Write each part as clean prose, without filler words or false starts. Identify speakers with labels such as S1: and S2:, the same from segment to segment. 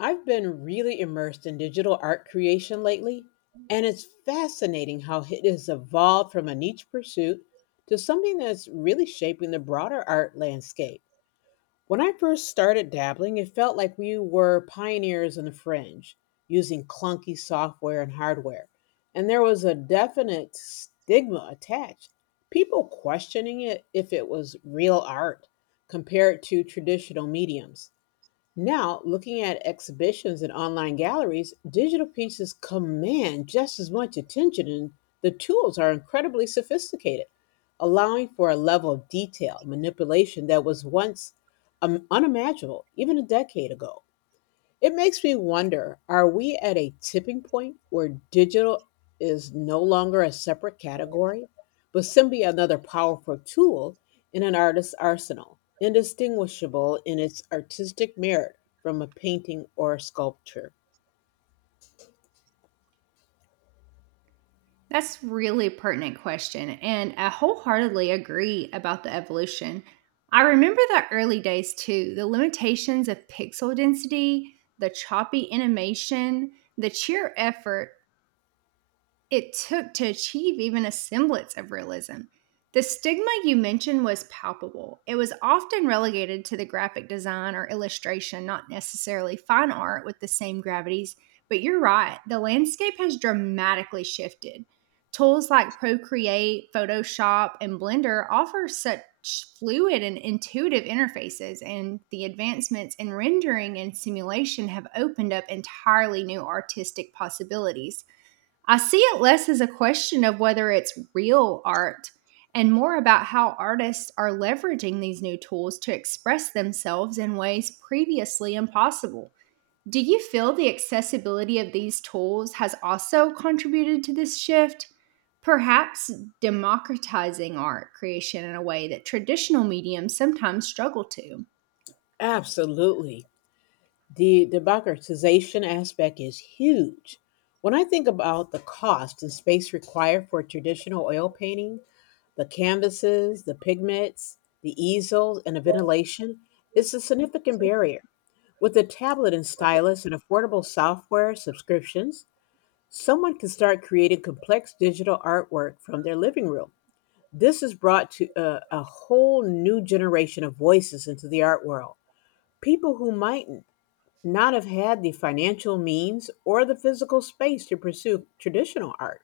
S1: I've been really immersed in digital art creation lately, and it's fascinating how it has evolved from a niche pursuit to something that's really shaping the broader art landscape. When I first started dabbling, it felt like we were pioneers on the fringe, using clunky software and hardware, and there was a definite stigma attached. People questioning it if it was real art compared to traditional mediums. Now, looking at exhibitions and online galleries, digital pieces command just as much attention, and the tools are incredibly sophisticated, allowing for a level of detail manipulation that was once unimaginable even a decade ago. It makes me wonder, are we at a tipping point where digital is no longer a separate category, but simply another powerful tool in an artist's arsenal, indistinguishable in its artistic merit from a painting or a sculpture?
S2: That's really pertinent question, and I wholeheartedly agree about the evolution. I remember the early days too, the limitations of pixel density, the choppy animation, the sheer effort it took to achieve even a semblance of realism. The stigma you mentioned was palpable. It was often relegated to the graphic design or illustration, not necessarily fine art with the same gravities. But you're right, the landscape has dramatically shifted. Tools like Procreate, Photoshop, and Blender offer such fluid and intuitive interfaces, and the advancements in rendering and simulation have opened up entirely new artistic possibilities. I see it less as a question of whether it's real art and more about how artists are leveraging these new tools to express themselves in ways previously impossible. Do you feel the accessibility of these tools has also contributed to this shift? Perhaps democratizing art creation in a way that traditional mediums sometimes struggle to.
S1: Absolutely. The democratization aspect is huge. When I think about the cost and space required for traditional oil painting. The canvases, the pigments, the easels, and the ventilation is a significant barrier. With a tablet and stylus and affordable software subscriptions, someone can start creating complex digital artwork from their living room. This has brought to a whole new generation of voices into the art world. People who might not have had the financial means or the physical space to pursue traditional art.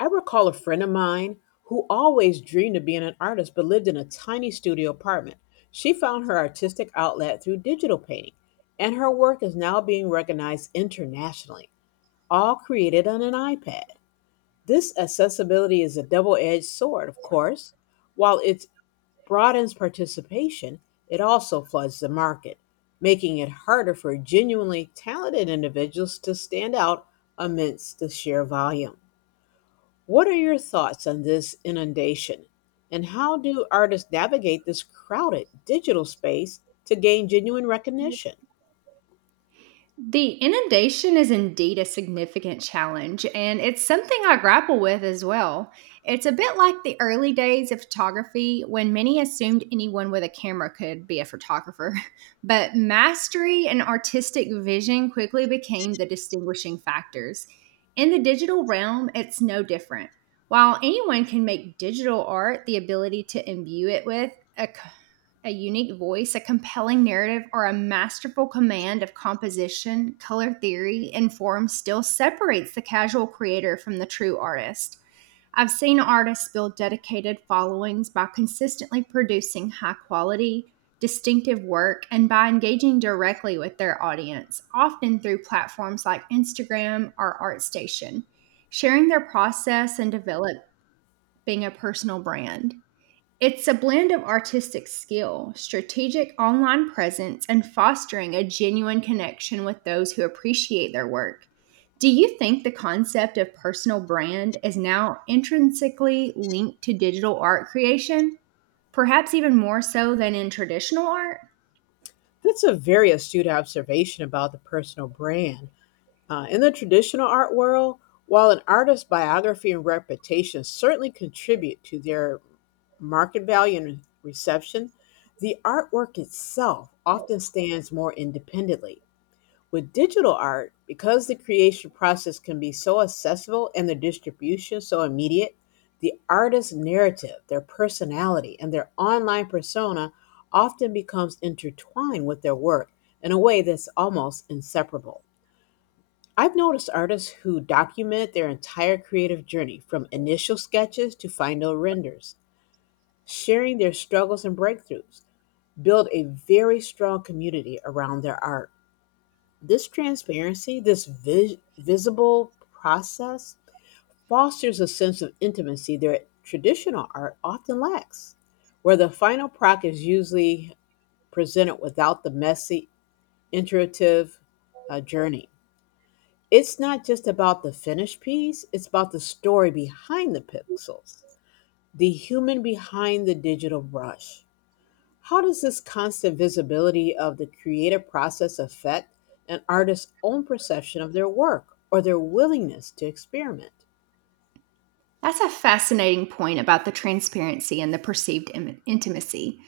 S1: I recall a friend of mine who always dreamed of being an artist but lived in a tiny studio apartment. She found her artistic outlet through digital painting, and her work is now being recognized internationally, all created on an iPad. This accessibility is a double edged sword, of course. While it broadens participation, it also floods the market, making it harder for genuinely talented individuals to stand out amidst the sheer volume. What are your thoughts on this inundation? And how do artists navigate this crowded digital space to gain genuine recognition?
S2: The inundation is indeed a significant challenge, and it's something I grapple with as well. It's a bit like the early days of photography when many assumed anyone with a camera could be a photographer, but mastery and artistic vision quickly became the distinguishing factors. In the digital realm, it's no different. While anyone can make digital art, the ability to imbue it with a a unique voice, a compelling narrative, or a masterful command of composition, color theory, and form still separates the casual creator from the true artist. I've seen artists build dedicated followings by consistently producing high quality, distinctive work and by engaging directly with their audience, often through platforms like Instagram or ArtStation, sharing their process and developing a personal brand. It's a blend of artistic skill, strategic online presence, and fostering a genuine connection with those who appreciate their work. Do you think the concept of personal brand is now intrinsically linked to digital art creation, perhaps even more so than in traditional art?
S1: That's a very astute observation about the personal brand. In the traditional art world, while an artist's biography and reputation certainly contribute to their market value and reception, the artwork itself often stands more independently. With digital art, because the creation process can be so accessible and the distribution so immediate, the artist's narrative, their personality, and their online persona often becomes intertwined with their work in a way that's almost inseparable. I've noticed artists who document their entire creative journey from initial sketches to final renders, sharing their struggles and breakthroughs, build a very strong community around their art. This transparency, this visible process, fosters a sense of intimacy that traditional art often lacks, where the final product is usually presented without the messy, iterative journey. It's not just about the finished piece, it's about the story behind the pixels, the human behind the digital brush. How does this constant visibility of the creative process affect an artist's own perception of their work or their willingness to experiment?
S2: That's a fascinating point about the transparency and the perceived intimacy.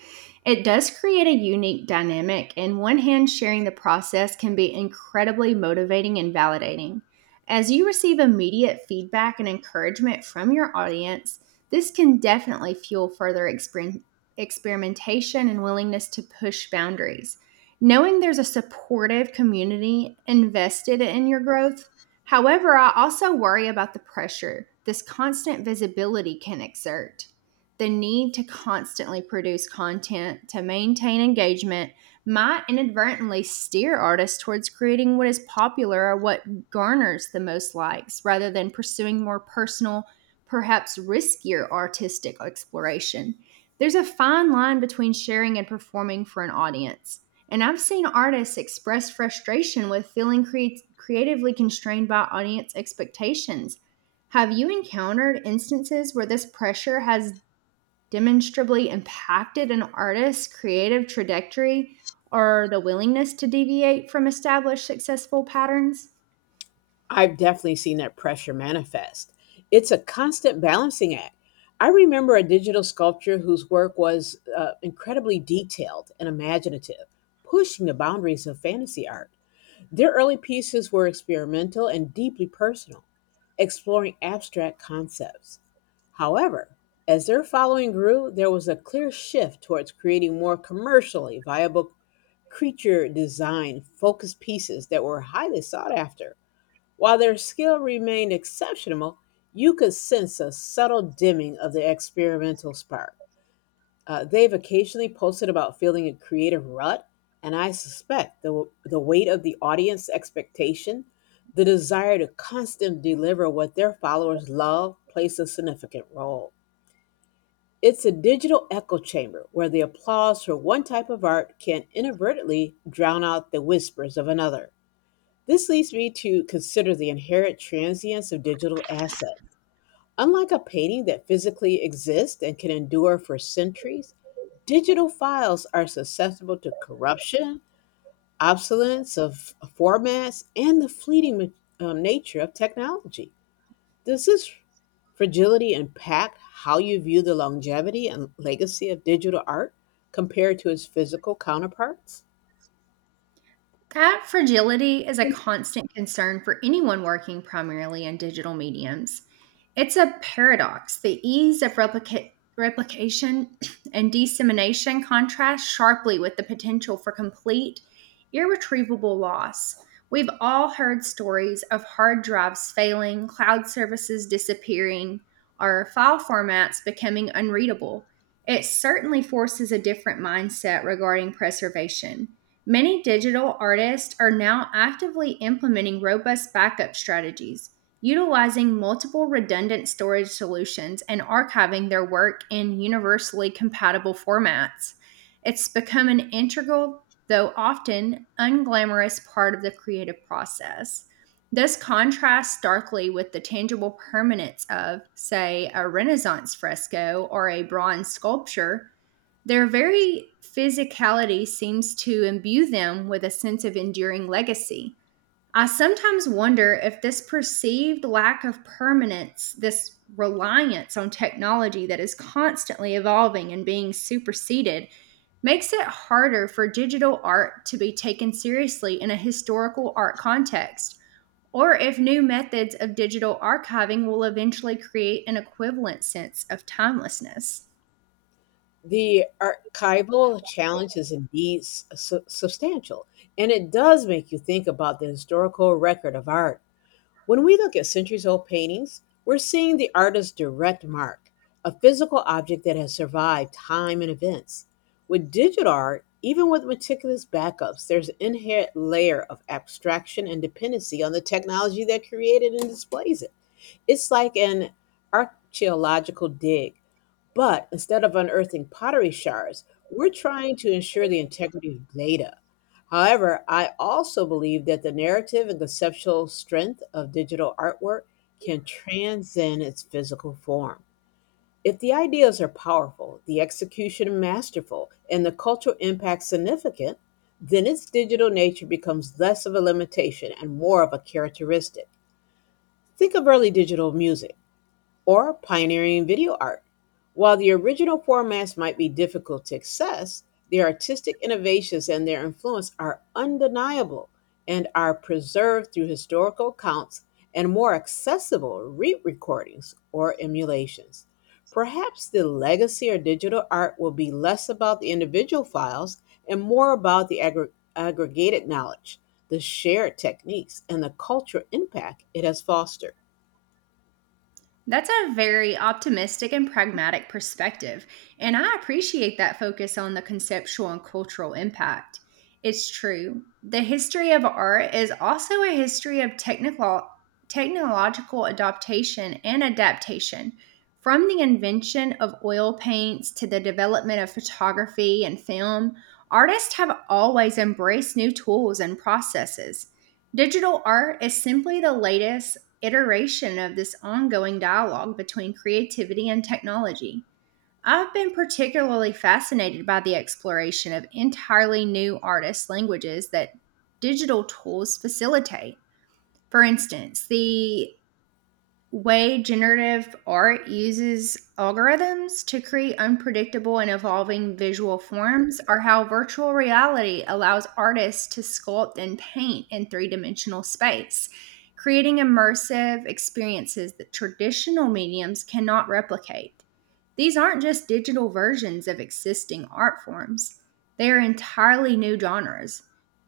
S2: It does create a unique dynamic, and one hand sharing the process can be incredibly motivating and validating. As you receive immediate feedback and encouragement from your audience, this can definitely fuel further experimentation and willingness to push boundaries. Knowing there's a supportive community invested in your growth. However, I also worry about the pressure this constant visibility can exert. The need to constantly produce content to maintain engagement might inadvertently steer artists towards creating what is popular or what garners the most likes rather than pursuing more personal, perhaps riskier artistic exploration. There's a fine line between sharing and performing for an audience, and I've seen artists express frustration with feeling creatively constrained by audience expectations. Have you encountered instances where this pressure has demonstrably impacted an artist's creative trajectory or the willingness to deviate from established successful patterns?
S1: I've definitely seen that pressure manifest. It's a constant balancing act. I remember a digital sculptor whose work was incredibly detailed and imaginative, pushing the boundaries of fantasy art. Their early pieces were experimental and deeply personal, exploring abstract concepts. However, as their following grew, there was a clear shift towards creating more commercially viable creature design focused pieces that were highly sought after. While their skill remained exceptional, you could sense a subtle dimming of the experimental spark. They've occasionally posted about feeling a creative rut, and I suspect the weight of the audience expectation, the desire to constantly deliver what their followers love, plays a significant role. It's a digital echo chamber where the applause for one type of art can inadvertently drown out the whispers of another. This leads me to consider the inherent transience of digital assets. Unlike a painting that physically exists and can endure for centuries, digital files are susceptible to corruption, obsolescence of formats, and the fleeting nature of technology. Does this fragility impact how you view the longevity and legacy of digital art compared to its physical counterparts?
S2: That fragility is a constant concern for anyone working primarily in digital mediums. It's a paradox. The ease of replication and dissemination contrasts sharply with the potential for complete, irretrievable loss. We've all heard stories of hard drives failing, cloud services disappearing, or file formats becoming unreadable. It certainly forces a different mindset regarding preservation. Many digital artists are now actively implementing robust backup strategies, utilizing multiple redundant storage solutions and archiving their work in universally compatible formats. It's become an integral, though often unglamorous, part of the creative process. This contrasts starkly with the tangible permanence of, say, a Renaissance fresco or a bronze sculpture, their very physicality seems to imbue them with a sense of enduring legacy. I sometimes wonder if this perceived lack of permanence, this reliance on technology that is constantly evolving and being superseded, makes it harder for digital art to be taken seriously in a historical art context, or if new methods of digital archiving will eventually create an equivalent sense of timelessness.
S1: The archival challenge is indeed substantial, and it does make you think about the historical record of art. When we look at centuries old paintings, we're seeing the artist's direct mark, a physical object that has survived time and events. With digital art, even with meticulous backups, there's an inherent layer of abstraction and dependency on the technology that created and displays it. It's like an archaeological dig. But instead of unearthing pottery shards, we're trying to ensure the integrity of data. However, I also believe that the narrative and conceptual strength of digital artwork can transcend its physical form. If the ideas are powerful, the execution masterful, and the cultural impact significant, then its digital nature becomes less of a limitation and more of a characteristic. Think of early digital music or pioneering video art. While the original formats might be difficult to access, their artistic innovations and their influence are undeniable and are preserved through historical accounts and more accessible re recordings or emulations. Perhaps the legacy of digital art will be less about the individual files and more about the aggregated knowledge, the shared techniques, and the cultural impact it has fostered.
S2: That's a very optimistic and pragmatic perspective, and I appreciate that focus on the conceptual and cultural impact. It's true. The history of art is also a history of technological adaptation. From the invention of oil paints to the development of photography and film, artists have always embraced new tools and processes. Digital art is simply the latest iteration of this ongoing dialogue between creativity and technology. I've been particularly fascinated by the exploration of entirely new artists' languages that digital tools facilitate. For instance, the way generative art uses algorithms to create unpredictable and evolving visual forms, or how virtual reality allows artists to sculpt and paint in three dimensional space, creating immersive experiences that traditional mediums cannot replicate. These aren't just digital versions of existing art forms, they are entirely new genres.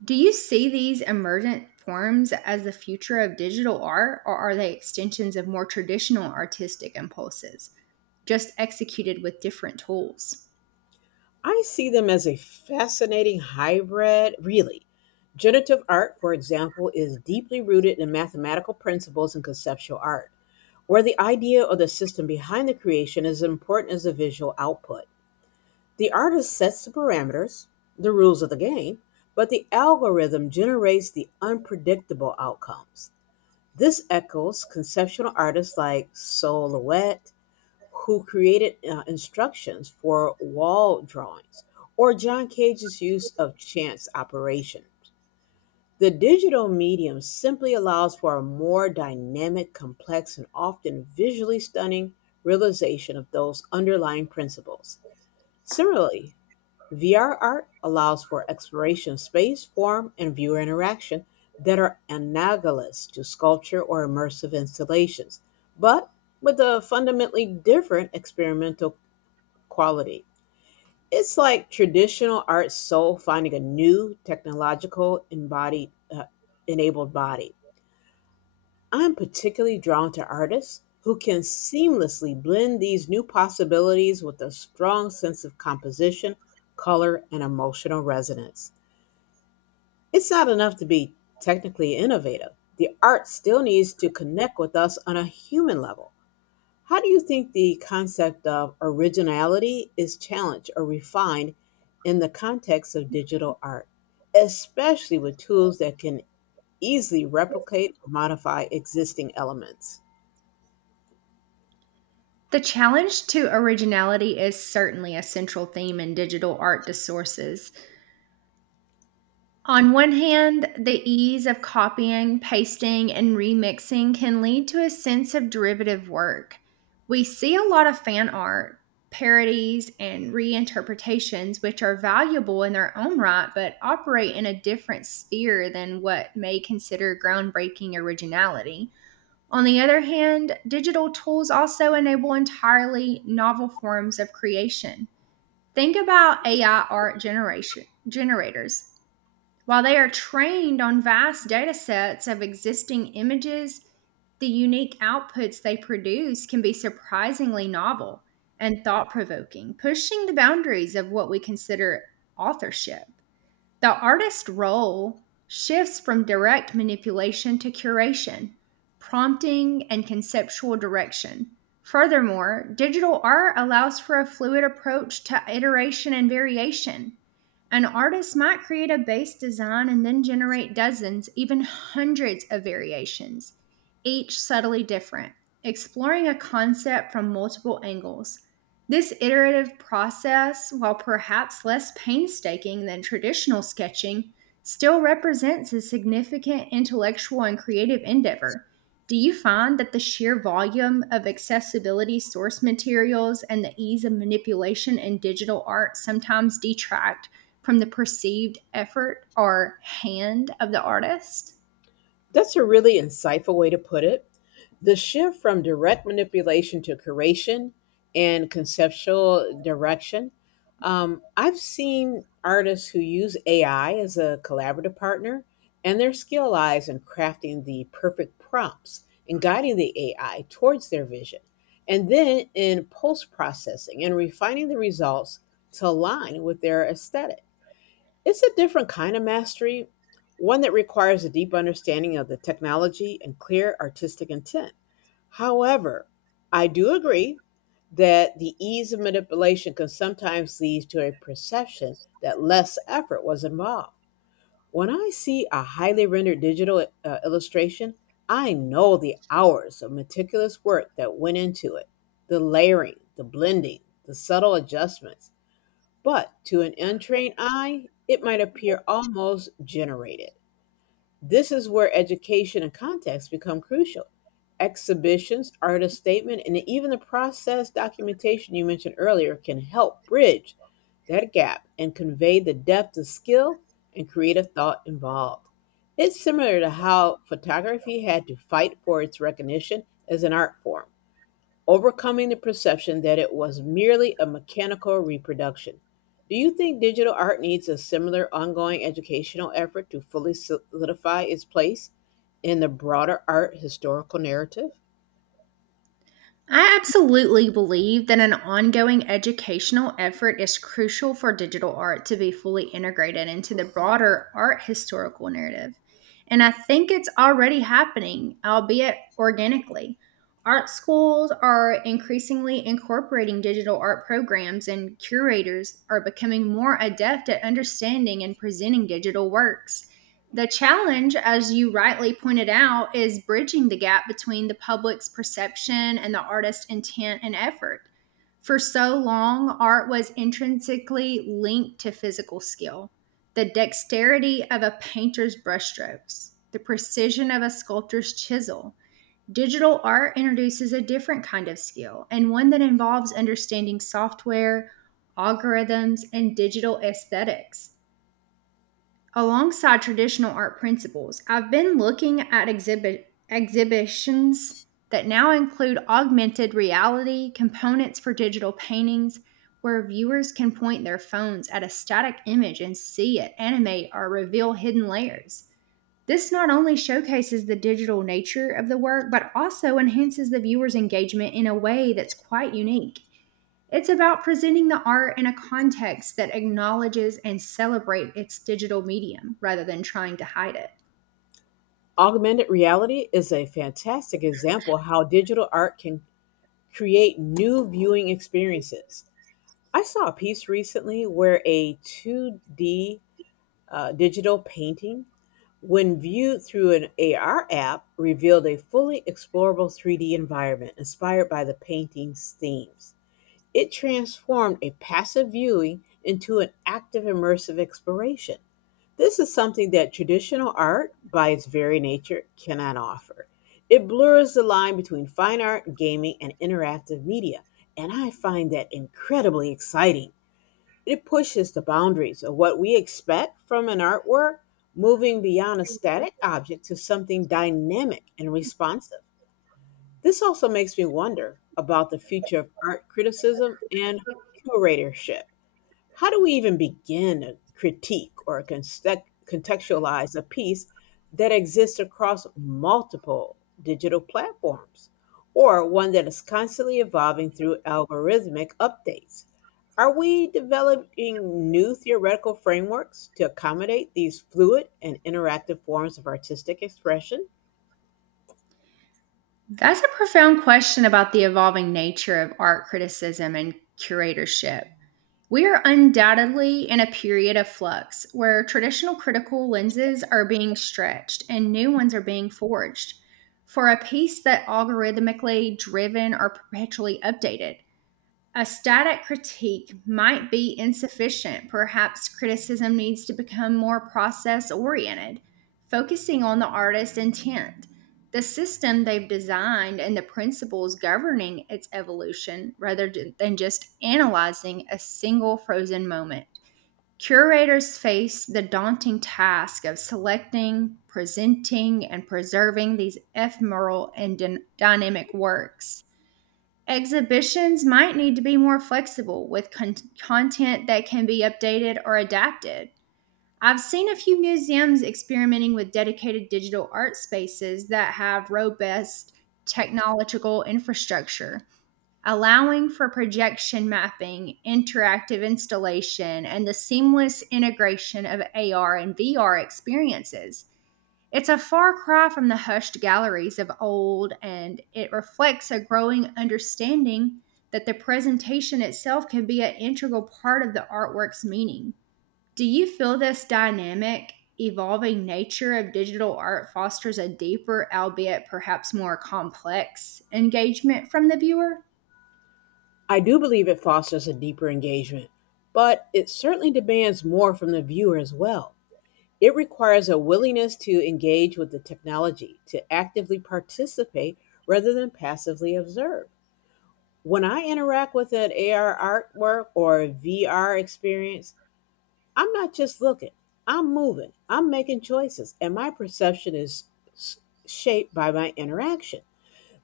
S2: Do you see these emergent forms as the future of digital art, or are they extensions of more traditional artistic impulses, just executed with different tools?
S1: I see them as a fascinating hybrid, really. Generative art, for example, is deeply rooted in mathematical principles and conceptual art, where the idea or the system behind the creation is as important as the visual output. The artist sets the parameters, the rules of the game, but the algorithm generates the unpredictable outcomes. This echoes conceptual artists like Solowet who created instructions for wall drawings, or John Cage's use of chance operations. The digital medium simply allows for a more dynamic, complex, and often visually stunning realization of those underlying principles. Similarly, VR art allows for exploration of space, form, and viewer interaction that are analogous to sculpture or immersive installations, but with a fundamentally different experimental quality. It's like traditional art soul finding a new technological embodied enabled body. I'm particularly drawn to artists who can seamlessly blend these new possibilities with a strong sense of composition, color, and emotional resonance. It's not enough to be technically innovative. The art still needs to connect with us on a human level. How do you think the concept of originality is challenged or refined in the context of digital art, especially with tools that can easily replicate or modify existing elements?
S2: The challenge to originality is certainly a central theme in digital art discourses. On one hand, the ease of copying, pasting, and remixing can lead to a sense of derivative work. We see a lot of fan art, parodies, and reinterpretations, which are valuable in their own right but operate in a different sphere than what may consider groundbreaking originality. On the other hand, digital tools also enable entirely novel forms of creation. Think about AI art generators, while they are trained on vast data sets of existing images, the unique outputs they produce can be surprisingly novel and thought provoking, pushing the boundaries of what we consider authorship. The artist role shifts from direct manipulation to curation, prompting, and conceptual direction. Furthermore, digital art allows for a fluid approach to iteration and variation. An artist might create a base design and then generate dozens, even hundreds of variations, each subtly different, exploring a concept from multiple angles. This iterative process, while perhaps less painstaking than traditional sketching, still represents a significant intellectual and creative endeavor. Do you find that the sheer volume of accessibility source materials and the ease of manipulation in digital art sometimes detract from the perceived effort or hand of the artist?
S1: That's a really insightful way to put it. The shift from direct manipulation to curation and conceptual direction. I've seen artists who use AI as a collaborative partner, and their skill lies in crafting the perfect prompts and guiding the AI towards their vision, and then in post processing and refining the results to align with their aesthetic. It's a different kind of mastery, one that requires a deep understanding of the technology and clear artistic intent. However, I do agree that the ease of manipulation can sometimes lead to a perception that less effort was involved. When I see a highly rendered digital illustration, I know the hours of meticulous work that went into it the layering, the blending, the subtle adjustments. But to an untrained eye, it might appear almost generated. This is where education and context become crucial. Exhibitions, artist statement, and even the process documentation you mentioned earlier can help bridge that gap and convey the depth of skill and creative thought involved. It's similar to how photography had to fight for its recognition as an art form overcoming the perception that it was merely a mechanical reproduction. Do you think digital art needs a similar ongoing educational effort to fully solidify its place in the broader art historical narrative?
S2: I absolutely believe that an ongoing educational effort is crucial for digital art to be fully integrated into the broader art historical narrative. And I think it's already happening, albeit organically. Art schools are increasingly incorporating digital art programs, and curators are becoming more adept at understanding and presenting digital works. The challenge, as you rightly pointed out, is bridging the gap between the public's perception and the artist's intent and effort. For so long, art was intrinsically linked to physical skill. The dexterity of a painter's brushstrokes, the precision of a sculptor's chisel. Digital art introduces a different kind of skill and one that involves understanding software, algorithms, and digital aesthetics. Alongside traditional art principles, I've been looking at exhibitions that now include augmented reality components for digital paintings where viewers can point their phones at a static image and see it animate or reveal hidden layers. This not only showcases the digital nature of the work, but also enhances the viewer's engagement in a way that's quite unique. It's about presenting the art in a context that acknowledges and celebrates its digital medium rather than trying to hide it.
S1: Augmented reality is a fantastic example how digital art can create new viewing experiences. I saw a piece recently where a 2D digital painting when viewed through an AR app, revealed a fully explorable 3D environment inspired by the painting's themes. It transformed a passive viewing into an active immersive exploration. This is something that traditional art, by its very nature, cannot offer. It blurs the line between fine art, gaming, and interactive media, and I find that incredibly exciting. It pushes the boundaries of what we expect from an artwork, moving beyond a static object to something dynamic and responsive. This also makes me wonder about the future of art criticism and curatorship. How do we even begin a critique or contextualize a piece that exists across multiple digital platforms or one that is constantly evolving through algorithmic updates? Are we developing new theoretical frameworks to accommodate these fluid and interactive forms of artistic expression?
S2: That's a profound question about the evolving nature of art criticism and curatorship. We are undoubtedly in a period of flux where traditional critical lenses are being stretched and new ones are being forged for a piece that algorithmically driven or perpetually updated. A static critique might be insufficient. Perhaps criticism needs to become more process oriented, focusing on the artist's intent, the system they've designed, and the principles governing its evolution rather than just analyzing a single frozen moment. Curators face the daunting task of selecting, presenting, and preserving these ephemeral and dynamic works. Exhibitions might need to be more flexible with content that can be updated or adapted. I've seen a few museums experimenting with dedicated digital art spaces that have robust technological infrastructure, allowing for projection mapping, interactive installation, and the seamless integration of AR and VR experiences. It's a far cry from the hushed galleries of old, and it reflects a growing understanding that the presentation itself can be an integral part of the artwork's meaning. Do you feel this dynamic, evolving nature of digital art fosters a deeper, albeit perhaps more complex, engagement from the viewer?
S1: I do believe it fosters a deeper engagement, but it certainly demands more from the viewer as well. It requires a willingness to engage with the technology, to actively participate rather than passively observe. When I interact with an AR artwork or a VR experience, I'm not just looking, I'm moving, I'm making choices, and my perception is shaped by my interaction.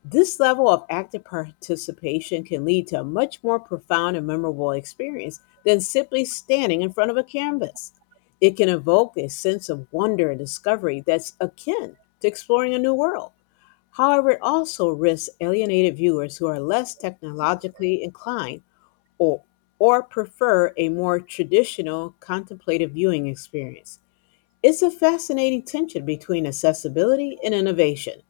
S1: This level of active participation can lead to a much more profound and memorable experience than simply standing in front of a canvas. It can evoke a sense of wonder and discovery that's akin to exploring a new world. However, it also risks alienated viewers who are less technologically inclined or, or prefer a more traditional contemplative viewing experience. It's a fascinating tension between accessibility and innovation.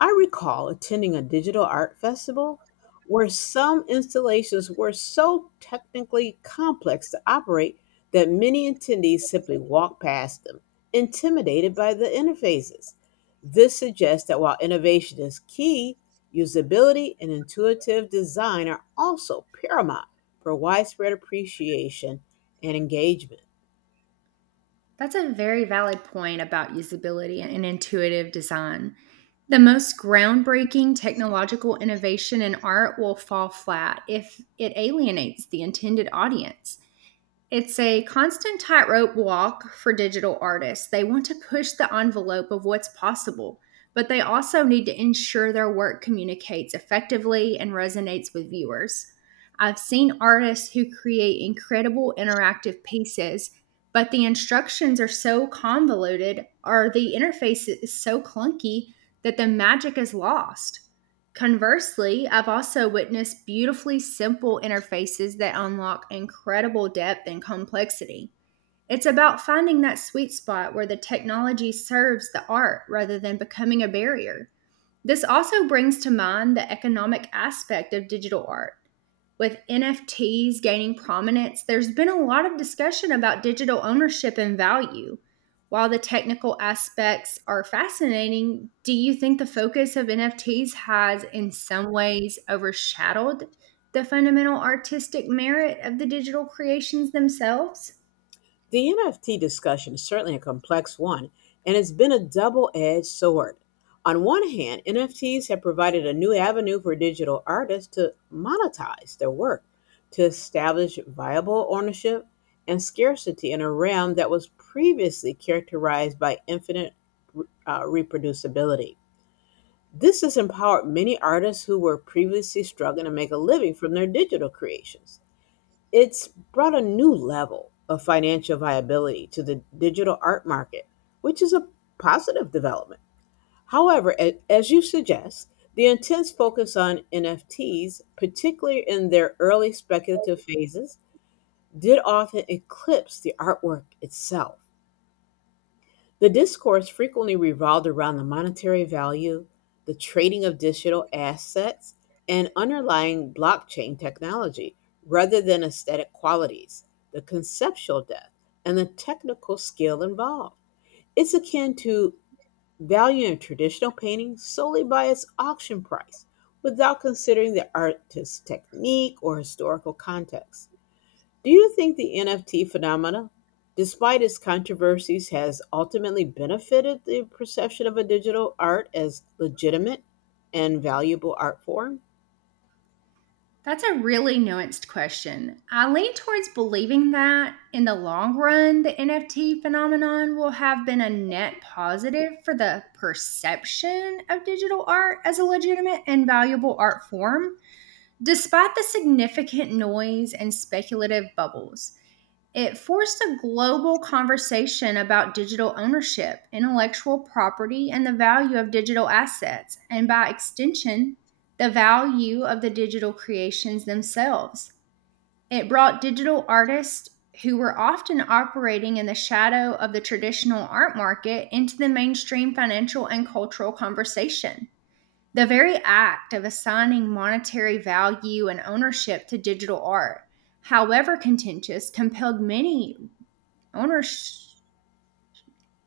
S1: I recall attending a digital art festival where some installations were so technically complex to operate that many attendees simply walked past them, intimidated by the interfaces. This suggests that while innovation is key, usability and intuitive design are also paramount for widespread appreciation and engagement.
S2: That's a very valid point about usability and intuitive design. The most groundbreaking technological innovation in art will fall flat if it alienates the intended audience. It's a constant tightrope walk for digital artists. They want to push the envelope of what's possible, but they also need to ensure their work communicates effectively and resonates with viewers. I've seen artists who create incredible interactive pieces, but the instructions are so convoluted or the interface is so clunky that the magic is lost. Conversely, I've also witnessed beautifully simple interfaces that unlock incredible depth and complexity. It's about finding that sweet spot where the technology serves the art rather than becoming a barrier. This also brings to mind the economic aspect of digital art. With NFTs gaining prominence, there's been a lot of discussion about digital ownership and value. While the technical aspects are fascinating, do you think the focus of NFTs has in some ways overshadowed the fundamental artistic merit of the digital creations themselves?
S1: The NFT discussion is certainly a complex one, and it's been a double edged sword. On one hand, NFTs have provided a new avenue for digital artists to monetize their work, to establish viable ownership and scarcity in a realm that was previously characterized by infinite reproducibility. This has empowered many artists who were previously struggling to make a living from their digital creations. It's brought a new level of financial viability to the digital art market, which is a positive development. However, as you suggest, the intense focus on NFTs, particularly in their early speculative phases, did often eclipse the artwork itself. The discourse frequently revolved around the monetary value, the trading of digital assets, and underlying blockchain technology, rather than aesthetic qualities, the conceptual depth, and the technical skill involved. It's akin to valuing a traditional painting solely by its auction price, without considering the artist's technique or historical context. Do you think the NFT phenomena, despite its controversies, has ultimately benefited the perception of a digital art as legitimate and valuable art form?
S2: That's a really nuanced question. I lean towards believing that in the long run, the NFT phenomenon will have been a net positive for the perception of digital art as a legitimate and valuable art form, despite the significant noise and speculative bubbles. It forced a global conversation about digital ownership, intellectual property, and the value of digital assets, and by extension, the value of the digital creations themselves. It brought digital artists who were often operating in the shadow of the traditional art market into the mainstream financial and cultural conversation. The very act of assigning monetary value and ownership to digital art, however contentious, compelled many owners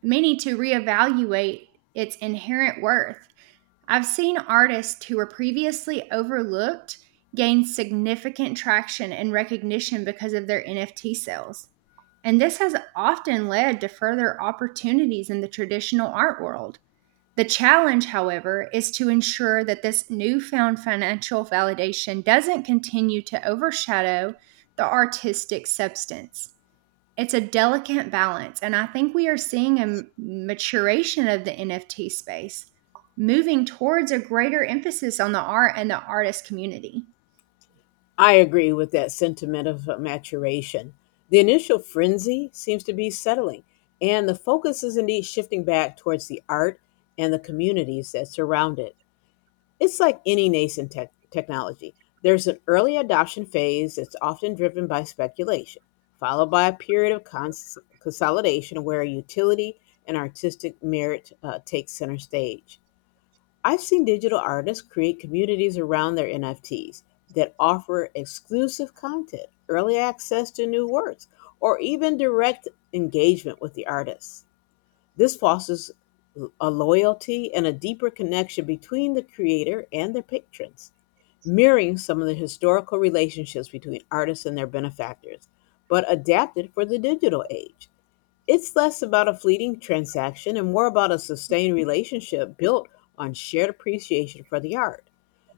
S2: may need to reevaluate its inherent worth. I've seen artists who were previously overlooked gain significant traction and recognition because of their NFT sales. And this has often led to further opportunities in the traditional art world. The challenge, however, is to ensure that this newfound financial validation doesn't continue to overshadow the artistic substance. It's a delicate balance. And I think we are seeing a maturation of the NFT space, moving towards a greater emphasis on the art and the artist community.
S1: I agree with that sentiment of maturation. The initial frenzy seems to be settling, and the focus is indeed shifting back towards the art and the communities that surround it. It's like any nascent technology. There's an early adoption phase that's often driven by speculation, followed by a period of consolidation where utility and artistic merit take center stage. I've seen digital artists create communities around their NFTs that offer exclusive content, early access to new works, or even direct engagement with the artists. This fosters a loyalty and a deeper connection between the creator and their patrons, mirroring some of the historical relationships between artists and their benefactors, but adapted for the digital age. It's less about a fleeting transaction and more about a sustained relationship built on shared appreciation for the art.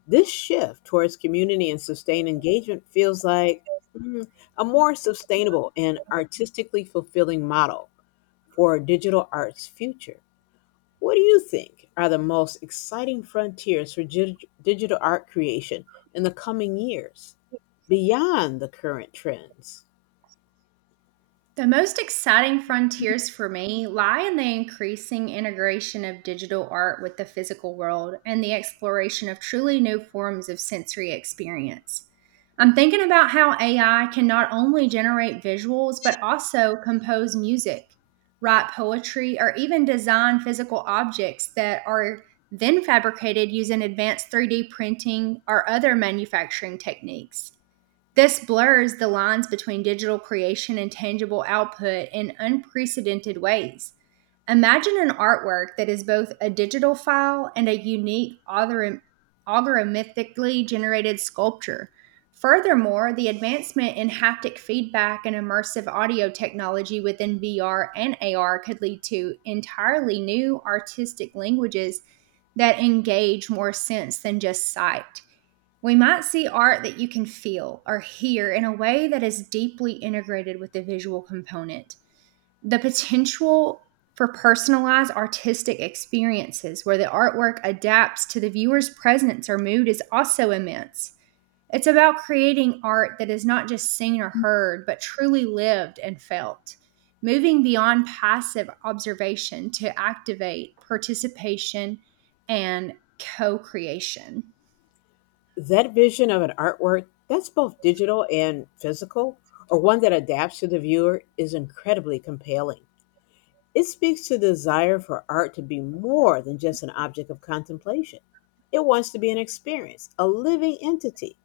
S1: This shift towards community and sustained engagement feels like mm, a more sustainable and artistically fulfilling model for digital art's future. What do you think are the most exciting frontiers for digital art creation in the coming years beyond the current trends?
S2: The most exciting frontiers for me lie in the increasing integration of digital art with the physical world and the exploration of truly new forms of sensory experience. I'm thinking about how AI can not only generate visuals, but also compose music, write poetry, or even design physical objects that are then fabricated using advanced 3D printing or other manufacturing techniques. This blurs the lines between digital creation and tangible output in unprecedented ways. Imagine an artwork that is both a digital file and a unique, algorithmically generated sculpture. Furthermore, the advancement in haptic feedback and immersive audio technology within VR and AR could lead to entirely new artistic languages that engage more sense than just sight. We might see art that you can feel or hear in a way that is deeply integrated with the visual component. The potential for personalized artistic experiences where the artwork adapts to the viewer's presence or mood is also immense. It's about creating art that is not just seen or heard, but truly lived and felt, moving beyond passive observation to activate participation and co creation.
S1: That vision of an artwork that's both digital and physical, or one that adapts to the viewer, is incredibly compelling. It speaks to the desire for art to be more than just an object of contemplation. It wants to be an experience, a living entity.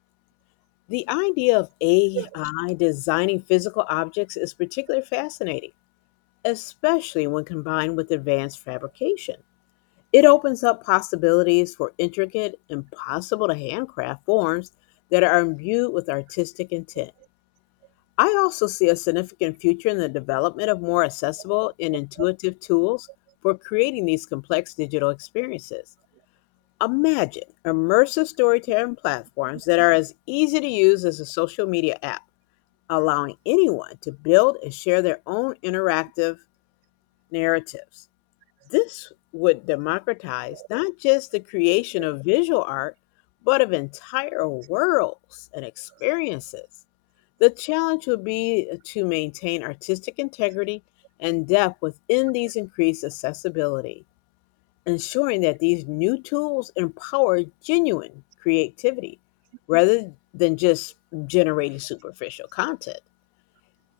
S1: The idea of AI designing physical objects is particularly fascinating, especially when combined with advanced fabrication. It opens up possibilities for intricate, impossible to handcraft forms that are imbued with artistic intent. I also see a significant future in the development of more accessible and intuitive tools for creating these complex digital experiences. Imagine immersive storytelling platforms that are as easy to use as a social media app, allowing anyone to build and share their own interactive narratives. This would democratize not just the creation of visual art, but of entire worlds and experiences. The challenge would be to maintain artistic integrity and depth within these increased accessibility, ensuring that these new tools empower genuine creativity rather than just generating superficial content.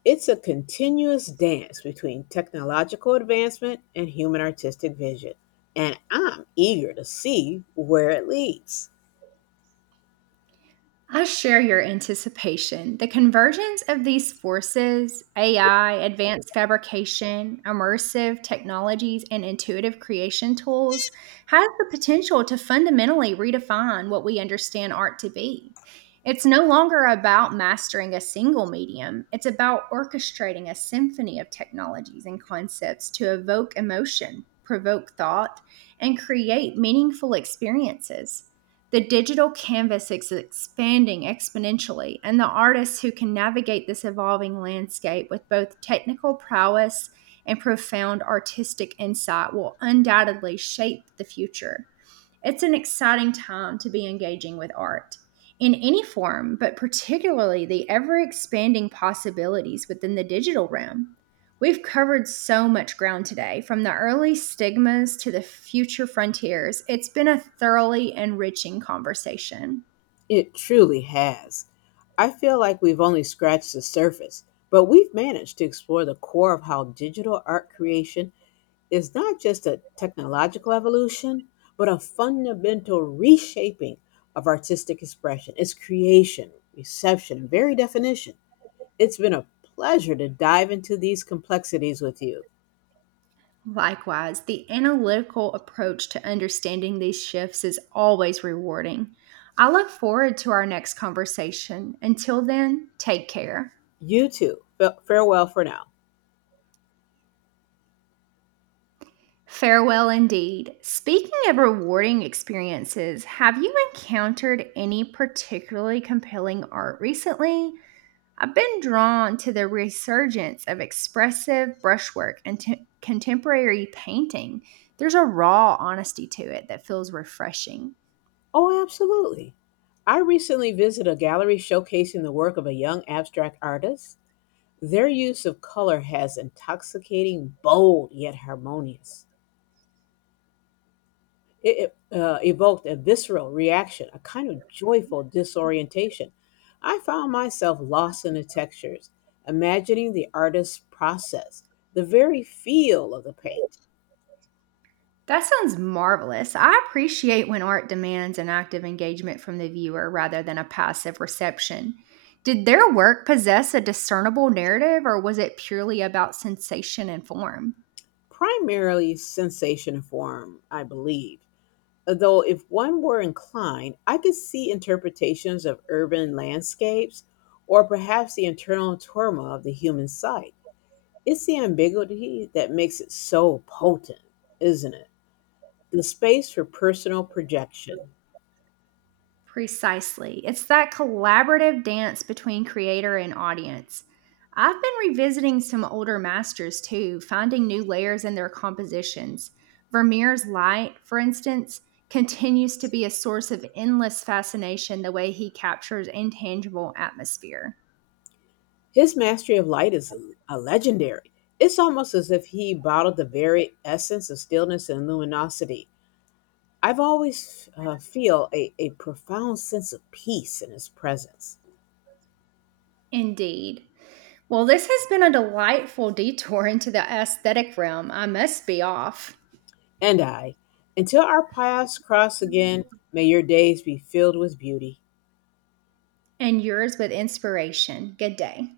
S1: It's a continuous dance between technological advancement and human artistic vision, and I'm eager to see where it leads.
S2: I share your anticipation. The convergence of these forces, AI, advanced fabrication, immersive technologies, and intuitive creation tools, has the potential to fundamentally redefine what we understand art to be. It's no longer about mastering a single medium, it's about orchestrating a symphony of technologies and concepts to evoke emotion, provoke thought, and create meaningful experiences. The digital canvas is expanding exponentially, and the artists who can navigate this evolving landscape with both technical prowess and profound artistic insight will undoubtedly shape the future. It's an exciting time to be engaging with art in any form, but particularly the ever expanding possibilities within the digital realm. We've covered so much ground today, from the early stigmas to the future frontiers. It's been a thoroughly enriching conversation.
S1: It truly has. I feel like we've only scratched the surface, but we've managed to explore the core of how digital art creation is not just a technological evolution, but a fundamental reshaping of artistic expression, its creation, reception, and very definition. It's been a pleasure to dive into these complexities with you.
S2: Likewise, the analytical approach to understanding these shifts is always rewarding. I look forward to our next conversation. Until then, take care.
S1: You too. Farewell for now.
S2: Farewell indeed. Speaking of rewarding experiences, have you encountered any particularly compelling art recently? I've been drawn to the resurgence of expressive brushwork and contemporary painting. There's a raw honesty to it that feels refreshing.
S1: Oh, absolutely. I recently visited a gallery showcasing the work of a young abstract artist. Their use of color has intoxicating, bold, yet harmonious. It evoked a visceral reaction, a kind of joyful disorientation. I found myself lost in the textures, imagining the artist's process, the very feel of the paint.
S2: That sounds marvelous. I appreciate when art demands an active engagement from the viewer rather than a passive reception. Did their work possess a discernible narrative, or was it purely about sensation and form?
S1: Primarily sensation form, I believe. Though, if one were inclined, I could see interpretations of urban landscapes or perhaps the internal turmoil of the human sight. It's the ambiguity that makes it so potent, isn't it? The space for personal projection.
S2: Precisely. It's that collaborative dance between creator and audience. I've been revisiting some older masters too, finding new layers in their compositions. Vermeer's Light, for instance, continues to be a source of endless fascination, the way he captures intangible atmosphere.
S1: His mastery of light is a legendary. It's almost as if he bottled the very essence of stillness and luminosity. I've always feel a profound sense of peace in his presence.
S2: Indeed. Well, this has been a delightful detour into the aesthetic realm. I must be off.
S1: And I, until our paths cross again, may your days be filled with beauty.
S2: And yours with inspiration. Good day.